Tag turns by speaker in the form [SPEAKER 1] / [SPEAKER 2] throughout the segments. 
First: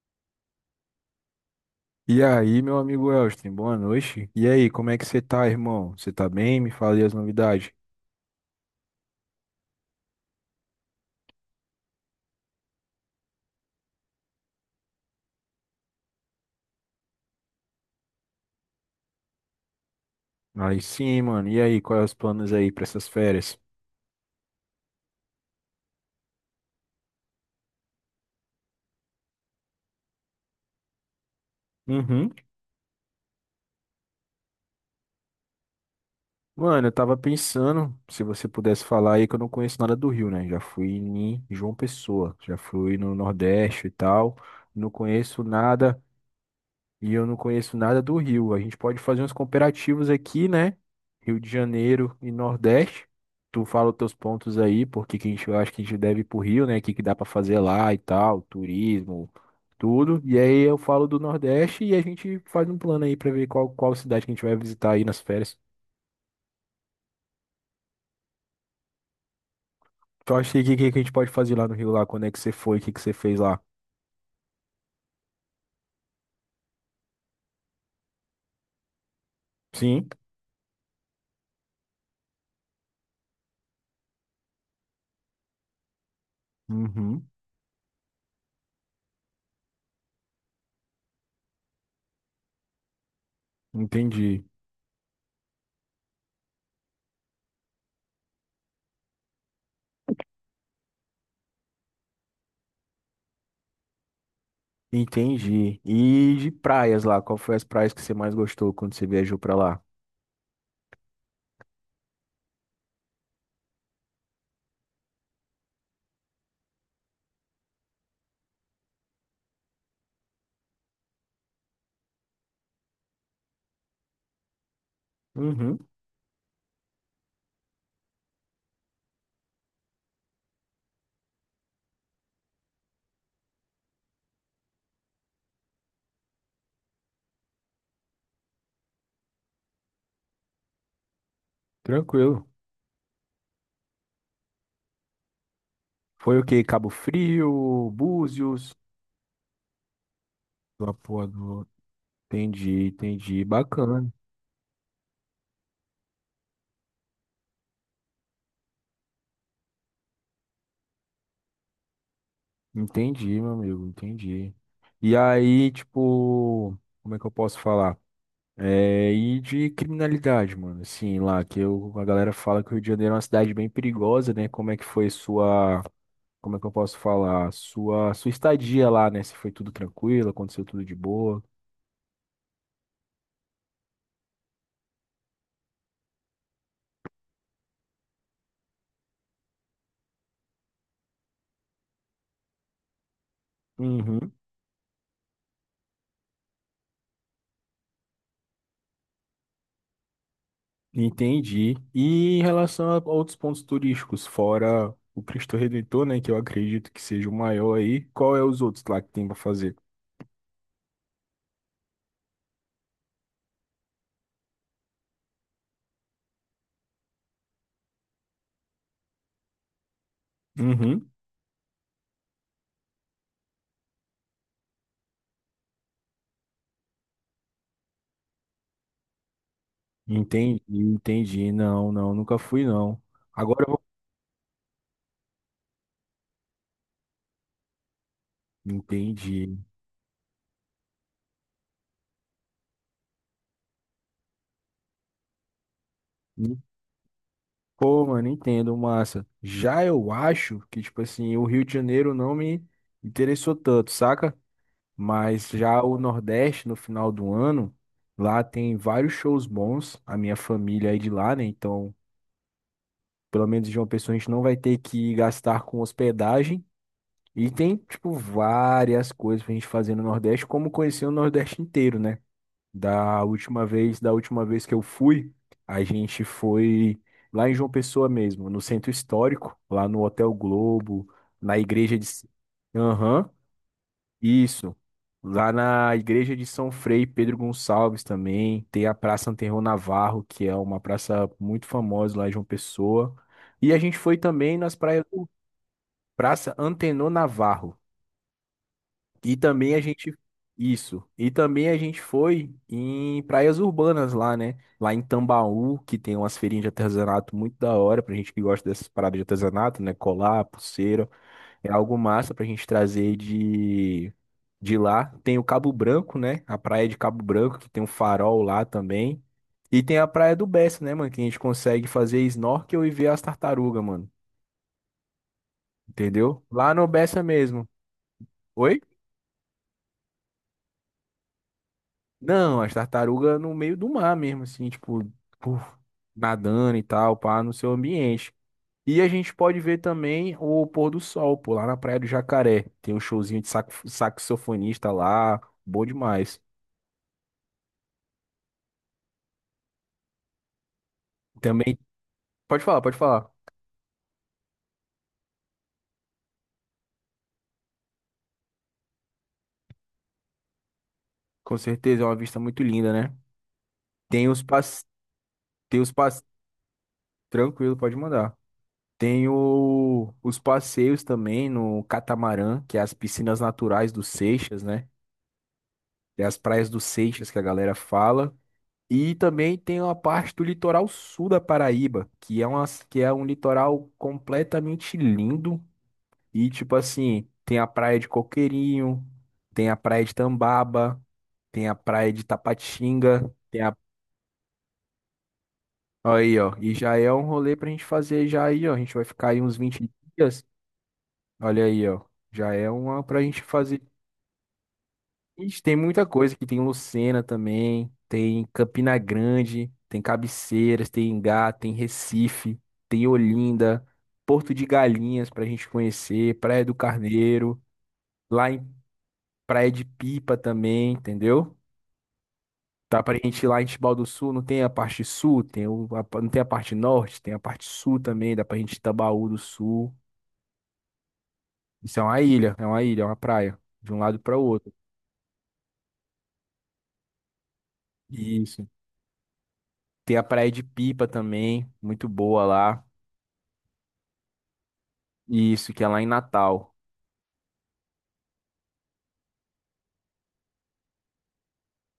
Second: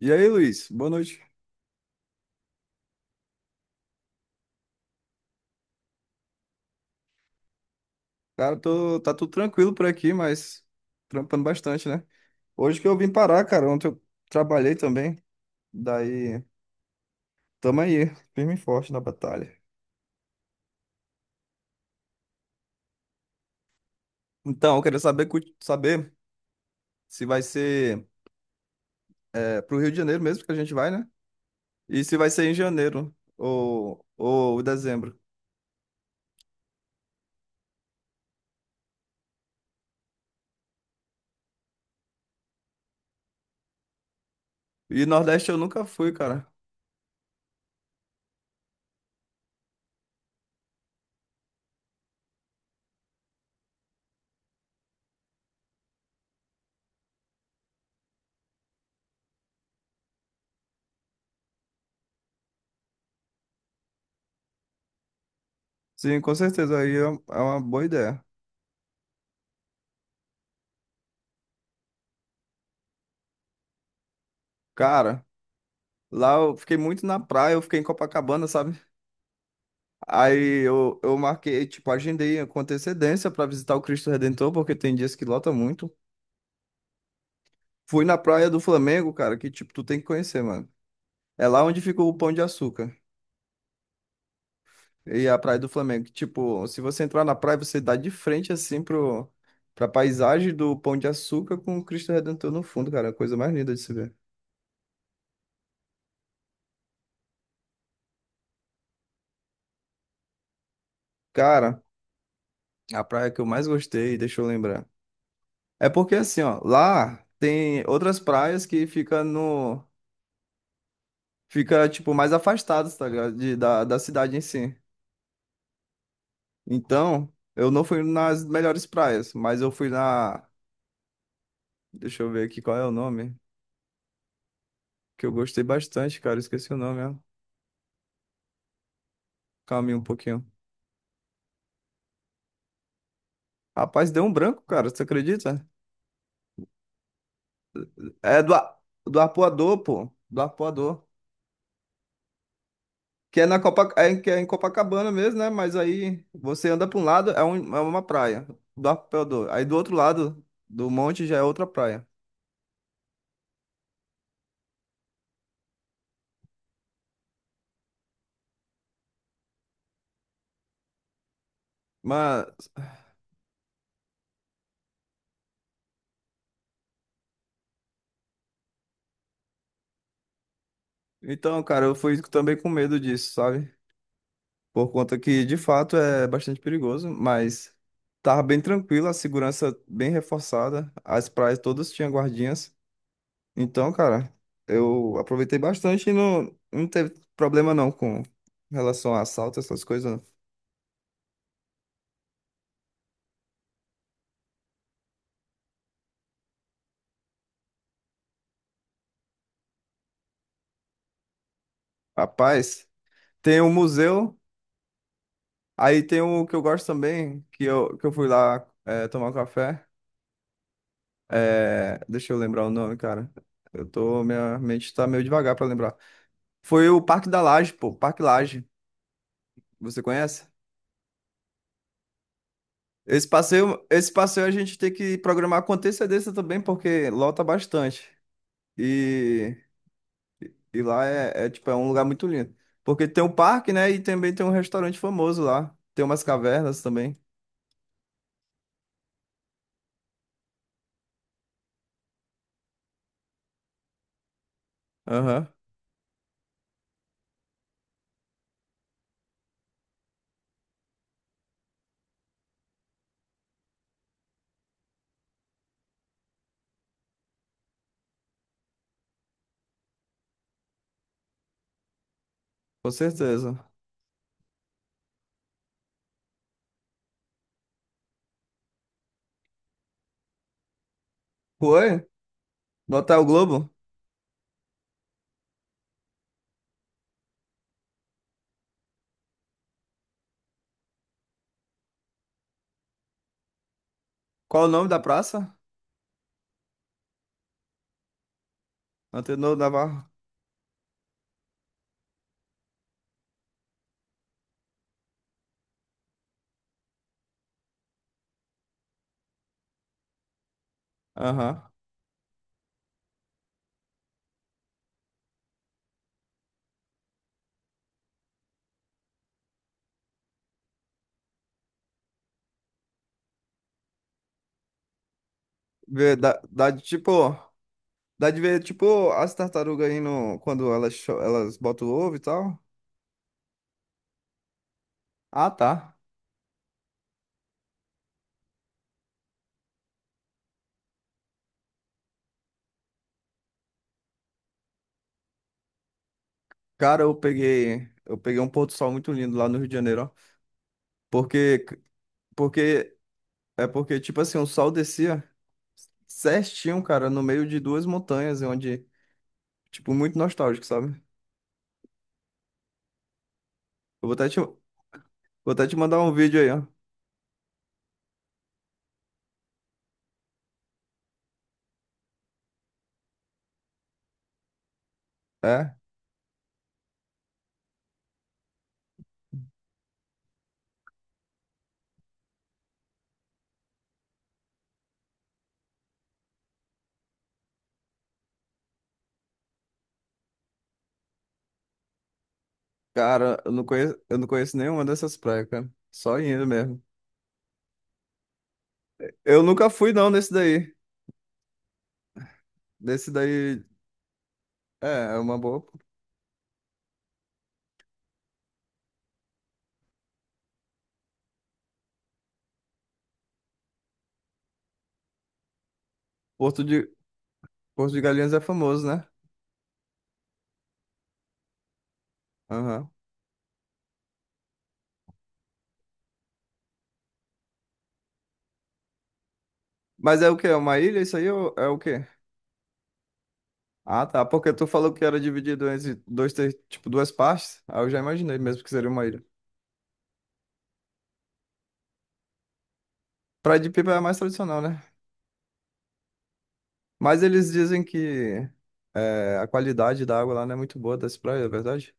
[SPEAKER 1] E aí, Luiz? Boa noite.
[SPEAKER 2] E aí, meu amigo Elston, boa noite. E aí, como é que você tá, irmão? Você tá bem? Me fale as novidades.
[SPEAKER 1] Cara, tô, tá tudo tranquilo por aqui, mas trampando bastante, né? Hoje que eu vim parar, cara, ontem eu trabalhei também. Daí, tamo aí, firme e forte na batalha.
[SPEAKER 2] Aí sim, mano. E aí, quais os planos aí pra essas férias?
[SPEAKER 1] Então, eu queria saber, saber se vai ser pro Rio de Janeiro mesmo que a gente vai, né? E se vai
[SPEAKER 2] Uhum.
[SPEAKER 1] ser em janeiro ou dezembro.
[SPEAKER 2] Mano, eu tava pensando, se você pudesse falar aí que eu não conheço nada do Rio, né? Já fui em João Pessoa, já fui no Nordeste e tal. Não
[SPEAKER 1] E
[SPEAKER 2] conheço
[SPEAKER 1] Nordeste eu nunca
[SPEAKER 2] nada.
[SPEAKER 1] fui, cara.
[SPEAKER 2] E eu não conheço nada do Rio. A gente pode fazer uns comparativos aqui, né? Rio de Janeiro e Nordeste. Tu fala os teus pontos aí, porque que a gente, eu acho que a gente deve ir pro Rio, né? O que que dá pra fazer lá e tal, turismo, tudo. E aí eu falo do Nordeste e a gente faz um plano aí pra ver qual, qual cidade que a gente vai visitar aí nas férias.
[SPEAKER 1] Sim, com certeza, aí é uma boa ideia.
[SPEAKER 2] Tu acha que a gente pode fazer lá no Rio lá? Quando é que você foi? O que que você fez lá?
[SPEAKER 1] Cara, lá eu fiquei muito na praia, eu fiquei em Copacabana, sabe?
[SPEAKER 2] Sim.
[SPEAKER 1] Aí eu marquei, tipo, agendei com antecedência pra visitar o Cristo Redentor, porque tem dias que lota muito.
[SPEAKER 2] Uhum.
[SPEAKER 1] Fui na Praia do Flamengo, cara, que, tipo, tu tem que conhecer, mano. É lá onde fica o Pão de Açúcar
[SPEAKER 2] Entendi.
[SPEAKER 1] e a Praia do Flamengo. Tipo, se você entrar na praia, você dá de frente, assim, pra paisagem do Pão de Açúcar com o Cristo Redentor no fundo, cara. A coisa mais linda de se ver.
[SPEAKER 2] Entendi. E de praias lá, qual foi as praias que você mais gostou quando você viajou pra lá?
[SPEAKER 1] Cara, a praia que eu mais gostei, deixa eu lembrar. É porque, assim, ó, lá tem outras praias que ficam no fica, tipo, mais afastado, tá ligado? Da, da cidade em si.
[SPEAKER 2] Uhum,
[SPEAKER 1] Então, eu não fui nas melhores praias, mas eu fui na. Deixa eu ver aqui qual é o nome. Que eu gostei bastante, cara. Esqueci o nome, ó. Calma aí um pouquinho.
[SPEAKER 2] tranquilo.
[SPEAKER 1] Rapaz, deu um branco, cara. Você acredita?
[SPEAKER 2] Foi o que Cabo Frio,
[SPEAKER 1] É do,
[SPEAKER 2] Búzios,
[SPEAKER 1] A- do Arpoador, pô. Do Arpoador.
[SPEAKER 2] Lapuador. Entendi,
[SPEAKER 1] Que
[SPEAKER 2] entendi.
[SPEAKER 1] é na
[SPEAKER 2] Bacana.
[SPEAKER 1] que é em Copacabana mesmo, né? Mas aí você anda pra um lado, é uma praia. Do Arpoador. Aí do outro lado do monte já é outra praia.
[SPEAKER 2] Entendi, meu amigo, entendi. E aí, tipo, como é que eu posso falar? É, e de criminalidade, mano. Assim, lá que eu, a galera
[SPEAKER 1] Mano.
[SPEAKER 2] fala que o Rio de Janeiro é uma cidade bem perigosa, né? Como é que foi sua, como é que eu posso falar? Sua, sua estadia lá, né? Se foi tudo tranquilo, aconteceu tudo de boa.
[SPEAKER 1] Então, cara, eu fui também com medo disso, sabe? Por conta que, de fato, é bastante perigoso, mas tava bem tranquilo, a segurança bem reforçada, as praias todas tinham guardinhas. Então,
[SPEAKER 2] Uhum.
[SPEAKER 1] cara, eu aproveitei bastante e não teve problema não com relação a assalto, essas coisas. Não.
[SPEAKER 2] Entendi. E em relação a outros pontos turísticos, fora o Cristo Redentor, né, que eu acredito que seja o maior aí, qual é os outros lá que tem para fazer?
[SPEAKER 1] Rapaz, tem o museu, aí tem o que eu gosto também, que eu fui lá tomar um café.
[SPEAKER 2] Uhum.
[SPEAKER 1] Deixa eu lembrar o nome, cara. Eu tô, minha mente tá meio devagar pra lembrar. Foi o Parque da Laje, pô, Parque Laje. Você conhece?
[SPEAKER 2] Entendi, entendi. Não, não, nunca fui não. Agora eu vou.
[SPEAKER 1] Esse passeio a gente tem que programar com antecedência também, porque lota bastante. E,
[SPEAKER 2] Entendi.
[SPEAKER 1] e lá é, tipo, é um lugar muito lindo. Porque tem um parque, né? E também tem um restaurante famoso lá. Tem umas cavernas também.
[SPEAKER 2] Pô, mano, entendo, massa. Já eu acho que, tipo assim, o Rio de Janeiro não me interessou tanto, saca?
[SPEAKER 1] Aham,
[SPEAKER 2] Mas já o Nordeste, no final do ano, lá tem vários shows bons. A minha família é de lá, né? Então pelo menos em João Pessoa a gente não vai ter que gastar com hospedagem. E tem, tipo, várias coisas pra gente fazer no Nordeste, como conhecer o Nordeste inteiro, né?
[SPEAKER 1] com
[SPEAKER 2] Da
[SPEAKER 1] certeza.
[SPEAKER 2] última vez, da última vez que eu fui, a gente foi lá em João Pessoa mesmo, no centro histórico, lá no Hotel Globo, na igreja
[SPEAKER 1] Foi?
[SPEAKER 2] de.
[SPEAKER 1] No Hotel
[SPEAKER 2] Aham.
[SPEAKER 1] Globo?
[SPEAKER 2] Isso. Lá na igreja de São Frei Pedro Gonçalves também tem a Praça Anterro Navarro, que é uma praça muito famosa lá em João Pessoa. E a gente foi também
[SPEAKER 1] Qual o
[SPEAKER 2] nas
[SPEAKER 1] nome da
[SPEAKER 2] praias do
[SPEAKER 1] praça?
[SPEAKER 2] Praça Antenor Navarro. E
[SPEAKER 1] Antenor
[SPEAKER 2] também a
[SPEAKER 1] Navarro.
[SPEAKER 2] gente Isso. E também a gente foi em praias urbanas lá, né? Lá em Tambaú, que tem umas feirinhas de artesanato muito da hora pra gente que gosta dessas paradas de artesanato, né? Colar, pulseira.
[SPEAKER 1] Aham.
[SPEAKER 2] É algo massa pra gente trazer de lá. Tem o Cabo Branco, né? A praia de Cabo Branco, que tem um farol lá também. E tem a praia do Bessa, né, mano? Que a gente consegue fazer snorkel e ver as tartarugas, mano.
[SPEAKER 1] Vê, Dá,
[SPEAKER 2] Entendeu?
[SPEAKER 1] dá
[SPEAKER 2] Lá
[SPEAKER 1] de
[SPEAKER 2] no
[SPEAKER 1] tipo.
[SPEAKER 2] Bessa mesmo.
[SPEAKER 1] Dá de ver,
[SPEAKER 2] Oi?
[SPEAKER 1] tipo, as tartarugas aí no, quando elas, elas botam o ovo e tal.
[SPEAKER 2] Não, as tartarugas no meio do mar mesmo, assim, tipo,
[SPEAKER 1] Ah,
[SPEAKER 2] puf,
[SPEAKER 1] tá.
[SPEAKER 2] nadando e tal, pá, no seu ambiente. E a gente pode ver também o pôr do sol, pô, lá na Praia do Jacaré. Tem um showzinho de saxofonista lá, bom demais.
[SPEAKER 1] Cara, eu peguei um pôr do sol muito lindo lá no Rio de Janeiro, ó. Porque,
[SPEAKER 2] Também. Pode falar,
[SPEAKER 1] porque,
[SPEAKER 2] pode falar.
[SPEAKER 1] porque, tipo assim, o sol descia certinho, cara, no meio de duas montanhas, onde, tipo, muito nostálgico, sabe?
[SPEAKER 2] Com certeza, é uma vista muito linda, né?
[SPEAKER 1] Eu
[SPEAKER 2] Tem os
[SPEAKER 1] vou
[SPEAKER 2] passe,
[SPEAKER 1] até te
[SPEAKER 2] Tem os
[SPEAKER 1] mandar um
[SPEAKER 2] passe
[SPEAKER 1] vídeo aí, ó.
[SPEAKER 2] Tranquilo, pode mandar. Os passeios também no catamarã, que é as piscinas naturais do Seixas, né?
[SPEAKER 1] É,
[SPEAKER 2] Tem as praias do Seixas que a galera fala. E também tem uma parte do litoral sul da Paraíba, que é uma, que é um litoral completamente lindo. E, tipo assim, tem a praia de Coqueirinho, tem a praia de Tambaba, tem a praia de Tapatinga.
[SPEAKER 1] cara, eu não conheço nenhuma dessas praias, cara. Só
[SPEAKER 2] Aí,
[SPEAKER 1] indo
[SPEAKER 2] ó. E
[SPEAKER 1] mesmo.
[SPEAKER 2] já é um rolê pra gente fazer já aí, ó. A gente vai ficar aí
[SPEAKER 1] Eu
[SPEAKER 2] uns
[SPEAKER 1] nunca
[SPEAKER 2] vinte
[SPEAKER 1] fui, não, nesse
[SPEAKER 2] dias.
[SPEAKER 1] daí.
[SPEAKER 2] Olha aí, ó. Já é uma
[SPEAKER 1] Nesse
[SPEAKER 2] pra gente
[SPEAKER 1] daí,
[SPEAKER 2] fazer.
[SPEAKER 1] é, é uma
[SPEAKER 2] Ixi,
[SPEAKER 1] boa.
[SPEAKER 2] tem muita coisa aqui. Tem Lucena também. Tem Campina Grande. Tem Cabeceiras. Tem Engá. Tem Recife. Tem Olinda. Porto de Galinhas pra gente conhecer.
[SPEAKER 1] Porto
[SPEAKER 2] Praia do
[SPEAKER 1] de,
[SPEAKER 2] Carneiro.
[SPEAKER 1] Porto de Galinhas é
[SPEAKER 2] Lá em
[SPEAKER 1] famoso, né?
[SPEAKER 2] Praia de Pipa também, entendeu?
[SPEAKER 1] Aham.
[SPEAKER 2] Dá pra gente ir lá em Tibau do Sul, não tem a parte sul, tem o, a, não tem a parte norte, tem a parte sul também, dá pra gente ir Itabaú do Sul.
[SPEAKER 1] Mas é o quê? É uma ilha isso aí ou é o
[SPEAKER 2] Isso é
[SPEAKER 1] quê?
[SPEAKER 2] uma ilha, é uma ilha, é uma praia, de um
[SPEAKER 1] Ah,
[SPEAKER 2] lado
[SPEAKER 1] tá.
[SPEAKER 2] para o
[SPEAKER 1] Porque tu
[SPEAKER 2] outro.
[SPEAKER 1] falou que era dividido entre dois, tipo, duas partes. Aí eu já imaginei mesmo
[SPEAKER 2] Isso.
[SPEAKER 1] que seria uma ilha.
[SPEAKER 2] Tem a praia de Pipa também, muito boa lá.
[SPEAKER 1] Praia de Pipa é mais tradicional, né?
[SPEAKER 2] Isso, que é lá em Natal.
[SPEAKER 1] Mas eles dizem que é, a qualidade da água lá não é muito boa das praias, é verdade?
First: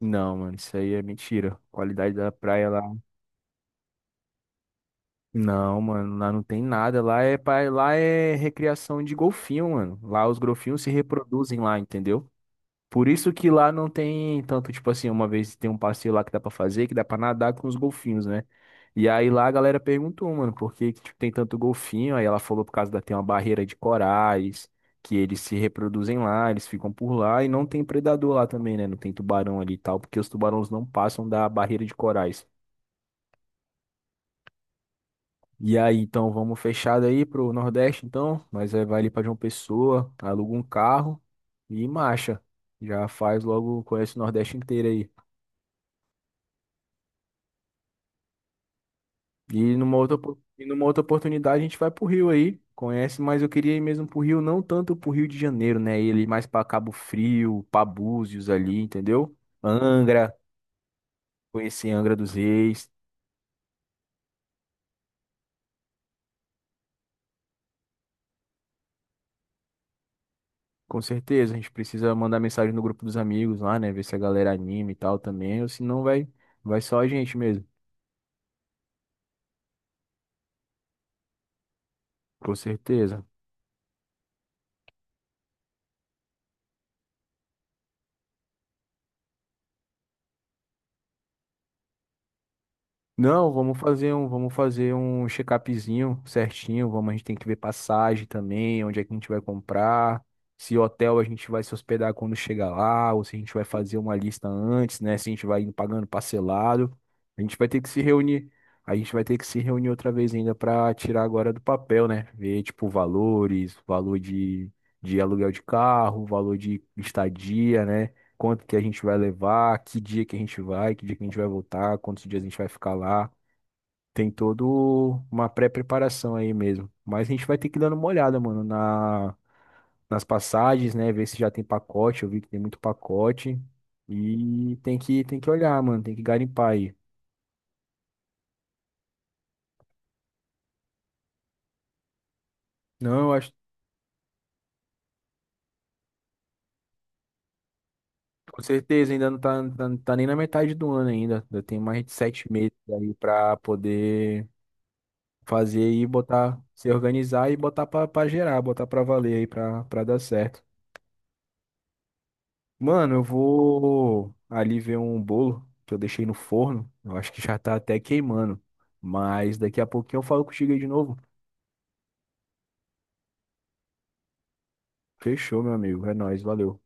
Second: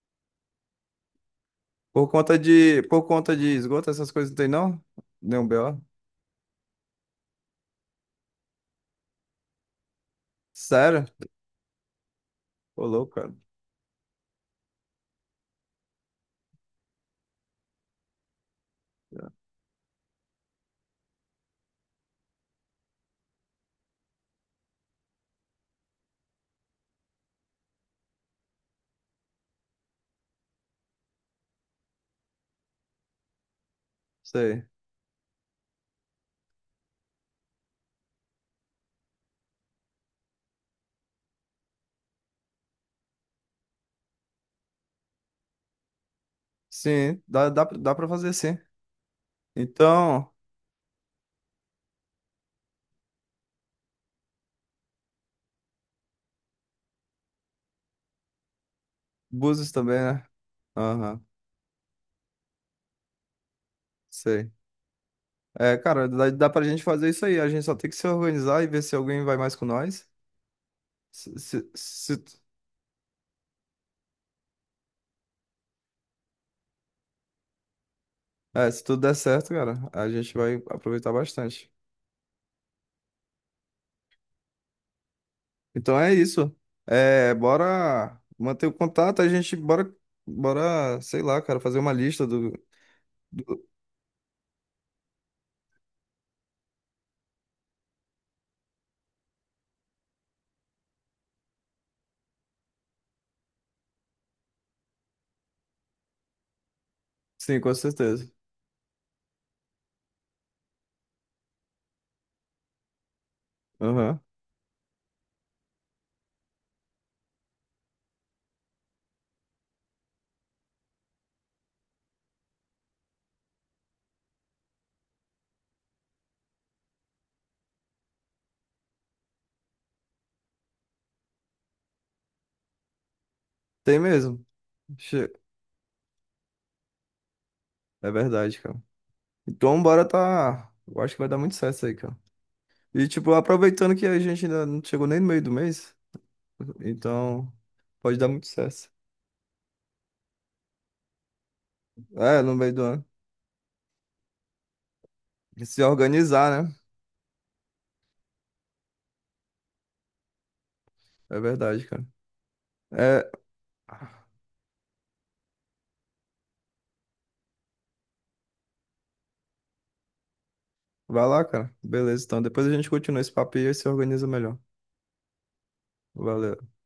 [SPEAKER 2] Não, mano, isso aí é mentira. Qualidade da praia lá.
[SPEAKER 1] Por conta de esgoto, essas coisas não tem não? Nenhum BO?
[SPEAKER 2] Não, mano, lá não tem nada. Lá é, lá é recriação de golfinho, mano. Lá os golfinhos se
[SPEAKER 1] Sério?
[SPEAKER 2] reproduzem lá, entendeu?
[SPEAKER 1] Ô,
[SPEAKER 2] Por
[SPEAKER 1] louco,
[SPEAKER 2] isso
[SPEAKER 1] cara.
[SPEAKER 2] que lá não tem tanto, tipo assim, uma vez tem um passeio lá que dá pra fazer, que dá pra nadar com os golfinhos, né? E aí lá a galera perguntou, mano, por que que, tipo, tem tanto golfinho? Aí ela falou por causa da, tem uma barreira de corais, que eles se reproduzem lá, eles ficam por lá e não tem predador lá também, né? Não tem tubarão ali e tal, porque os tubarões não passam da barreira de corais.
[SPEAKER 1] Sei.
[SPEAKER 2] E aí, então vamos fechado aí pro Nordeste, então, mas aí vai ali pra João Pessoa, aluga um carro e marcha. Já faz logo, conhece o Nordeste inteiro aí.
[SPEAKER 1] Sim, dá pra fazer sim. Então,
[SPEAKER 2] E numa outra oportunidade a gente vai pro Rio aí, conhece, mas eu queria ir mesmo pro Rio, não tanto pro Rio de Janeiro, né? Ele mais pra Cabo Frio, pra Búzios ali, entendeu?
[SPEAKER 1] Búzios também, né?
[SPEAKER 2] Angra,
[SPEAKER 1] Aham,
[SPEAKER 2] conhecer Angra dos Reis.
[SPEAKER 1] sei. É, cara, dá pra gente fazer isso aí. A gente só tem que se organizar e ver se alguém vai mais com nós.
[SPEAKER 2] Com
[SPEAKER 1] Se,
[SPEAKER 2] certeza, a
[SPEAKER 1] se,
[SPEAKER 2] gente precisa
[SPEAKER 1] se-
[SPEAKER 2] mandar mensagem no grupo dos amigos lá, né? Ver se a galera anima e tal também, ou se não vai, vai só a gente mesmo.
[SPEAKER 1] é, se tudo der certo, cara, a gente vai aproveitar bastante.
[SPEAKER 2] Com certeza.
[SPEAKER 1] Então é isso. É, bora manter o contato, a gente bora, bora, sei lá, cara, fazer uma lista
[SPEAKER 2] Não,
[SPEAKER 1] do-
[SPEAKER 2] vamos fazer um check-upzinho certinho. Vamos, a gente tem que ver passagem também, onde é que a gente vai comprar, se hotel a gente vai se hospedar quando chegar lá, ou se a gente vai fazer uma lista antes, né? Se a gente vai indo pagando parcelado. A gente
[SPEAKER 1] Sim,
[SPEAKER 2] vai
[SPEAKER 1] com
[SPEAKER 2] ter que se
[SPEAKER 1] certeza.
[SPEAKER 2] reunir. A gente vai ter que se reunir outra vez ainda para tirar agora do papel, né? Ver, tipo, valores, valor
[SPEAKER 1] Aham.
[SPEAKER 2] de aluguel de carro, valor de estadia, né? Quanto que a gente vai levar, que dia que a gente vai, que dia que a gente vai voltar, quantos dias a gente vai ficar lá. Tem todo uma pré-preparação aí mesmo. Mas a gente vai ter que dar uma olhada, mano, na, nas passagens, né? Ver se já tem pacote. Eu vi que tem muito pacote.
[SPEAKER 1] Tem mesmo.
[SPEAKER 2] E tem que,
[SPEAKER 1] Che-
[SPEAKER 2] tem que olhar, mano. Tem que garimpar aí.
[SPEAKER 1] É verdade, cara. Então bora tá. Eu acho que vai dar muito certo isso aí, cara. E
[SPEAKER 2] Não,
[SPEAKER 1] tipo,
[SPEAKER 2] eu acho,
[SPEAKER 1] aproveitando que a gente ainda não chegou nem no meio do mês, então pode dar muito
[SPEAKER 2] com
[SPEAKER 1] certo.
[SPEAKER 2] certeza, ainda não tá, tá nem na metade do ano ainda. Ainda tem mais de
[SPEAKER 1] É,
[SPEAKER 2] sete
[SPEAKER 1] no meio
[SPEAKER 2] meses
[SPEAKER 1] do ano.
[SPEAKER 2] aí pra poder
[SPEAKER 1] E se
[SPEAKER 2] fazer aí, botar,
[SPEAKER 1] organizar, né?
[SPEAKER 2] se organizar e botar pra, pra gerar, botar pra valer aí, pra dar certo.
[SPEAKER 1] É verdade, cara.
[SPEAKER 2] Mano, eu
[SPEAKER 1] É.
[SPEAKER 2] vou ali ver um bolo que eu deixei no forno. Eu acho que já tá até queimando. Mas daqui a pouquinho eu falo contigo aí de novo.
[SPEAKER 1] Vai lá, cara. Beleza, então depois a gente continua esse papo e aí se organiza melhor.
[SPEAKER 2] Fechou, meu amigo. É nóis,
[SPEAKER 1] Valeu.
[SPEAKER 2] valeu.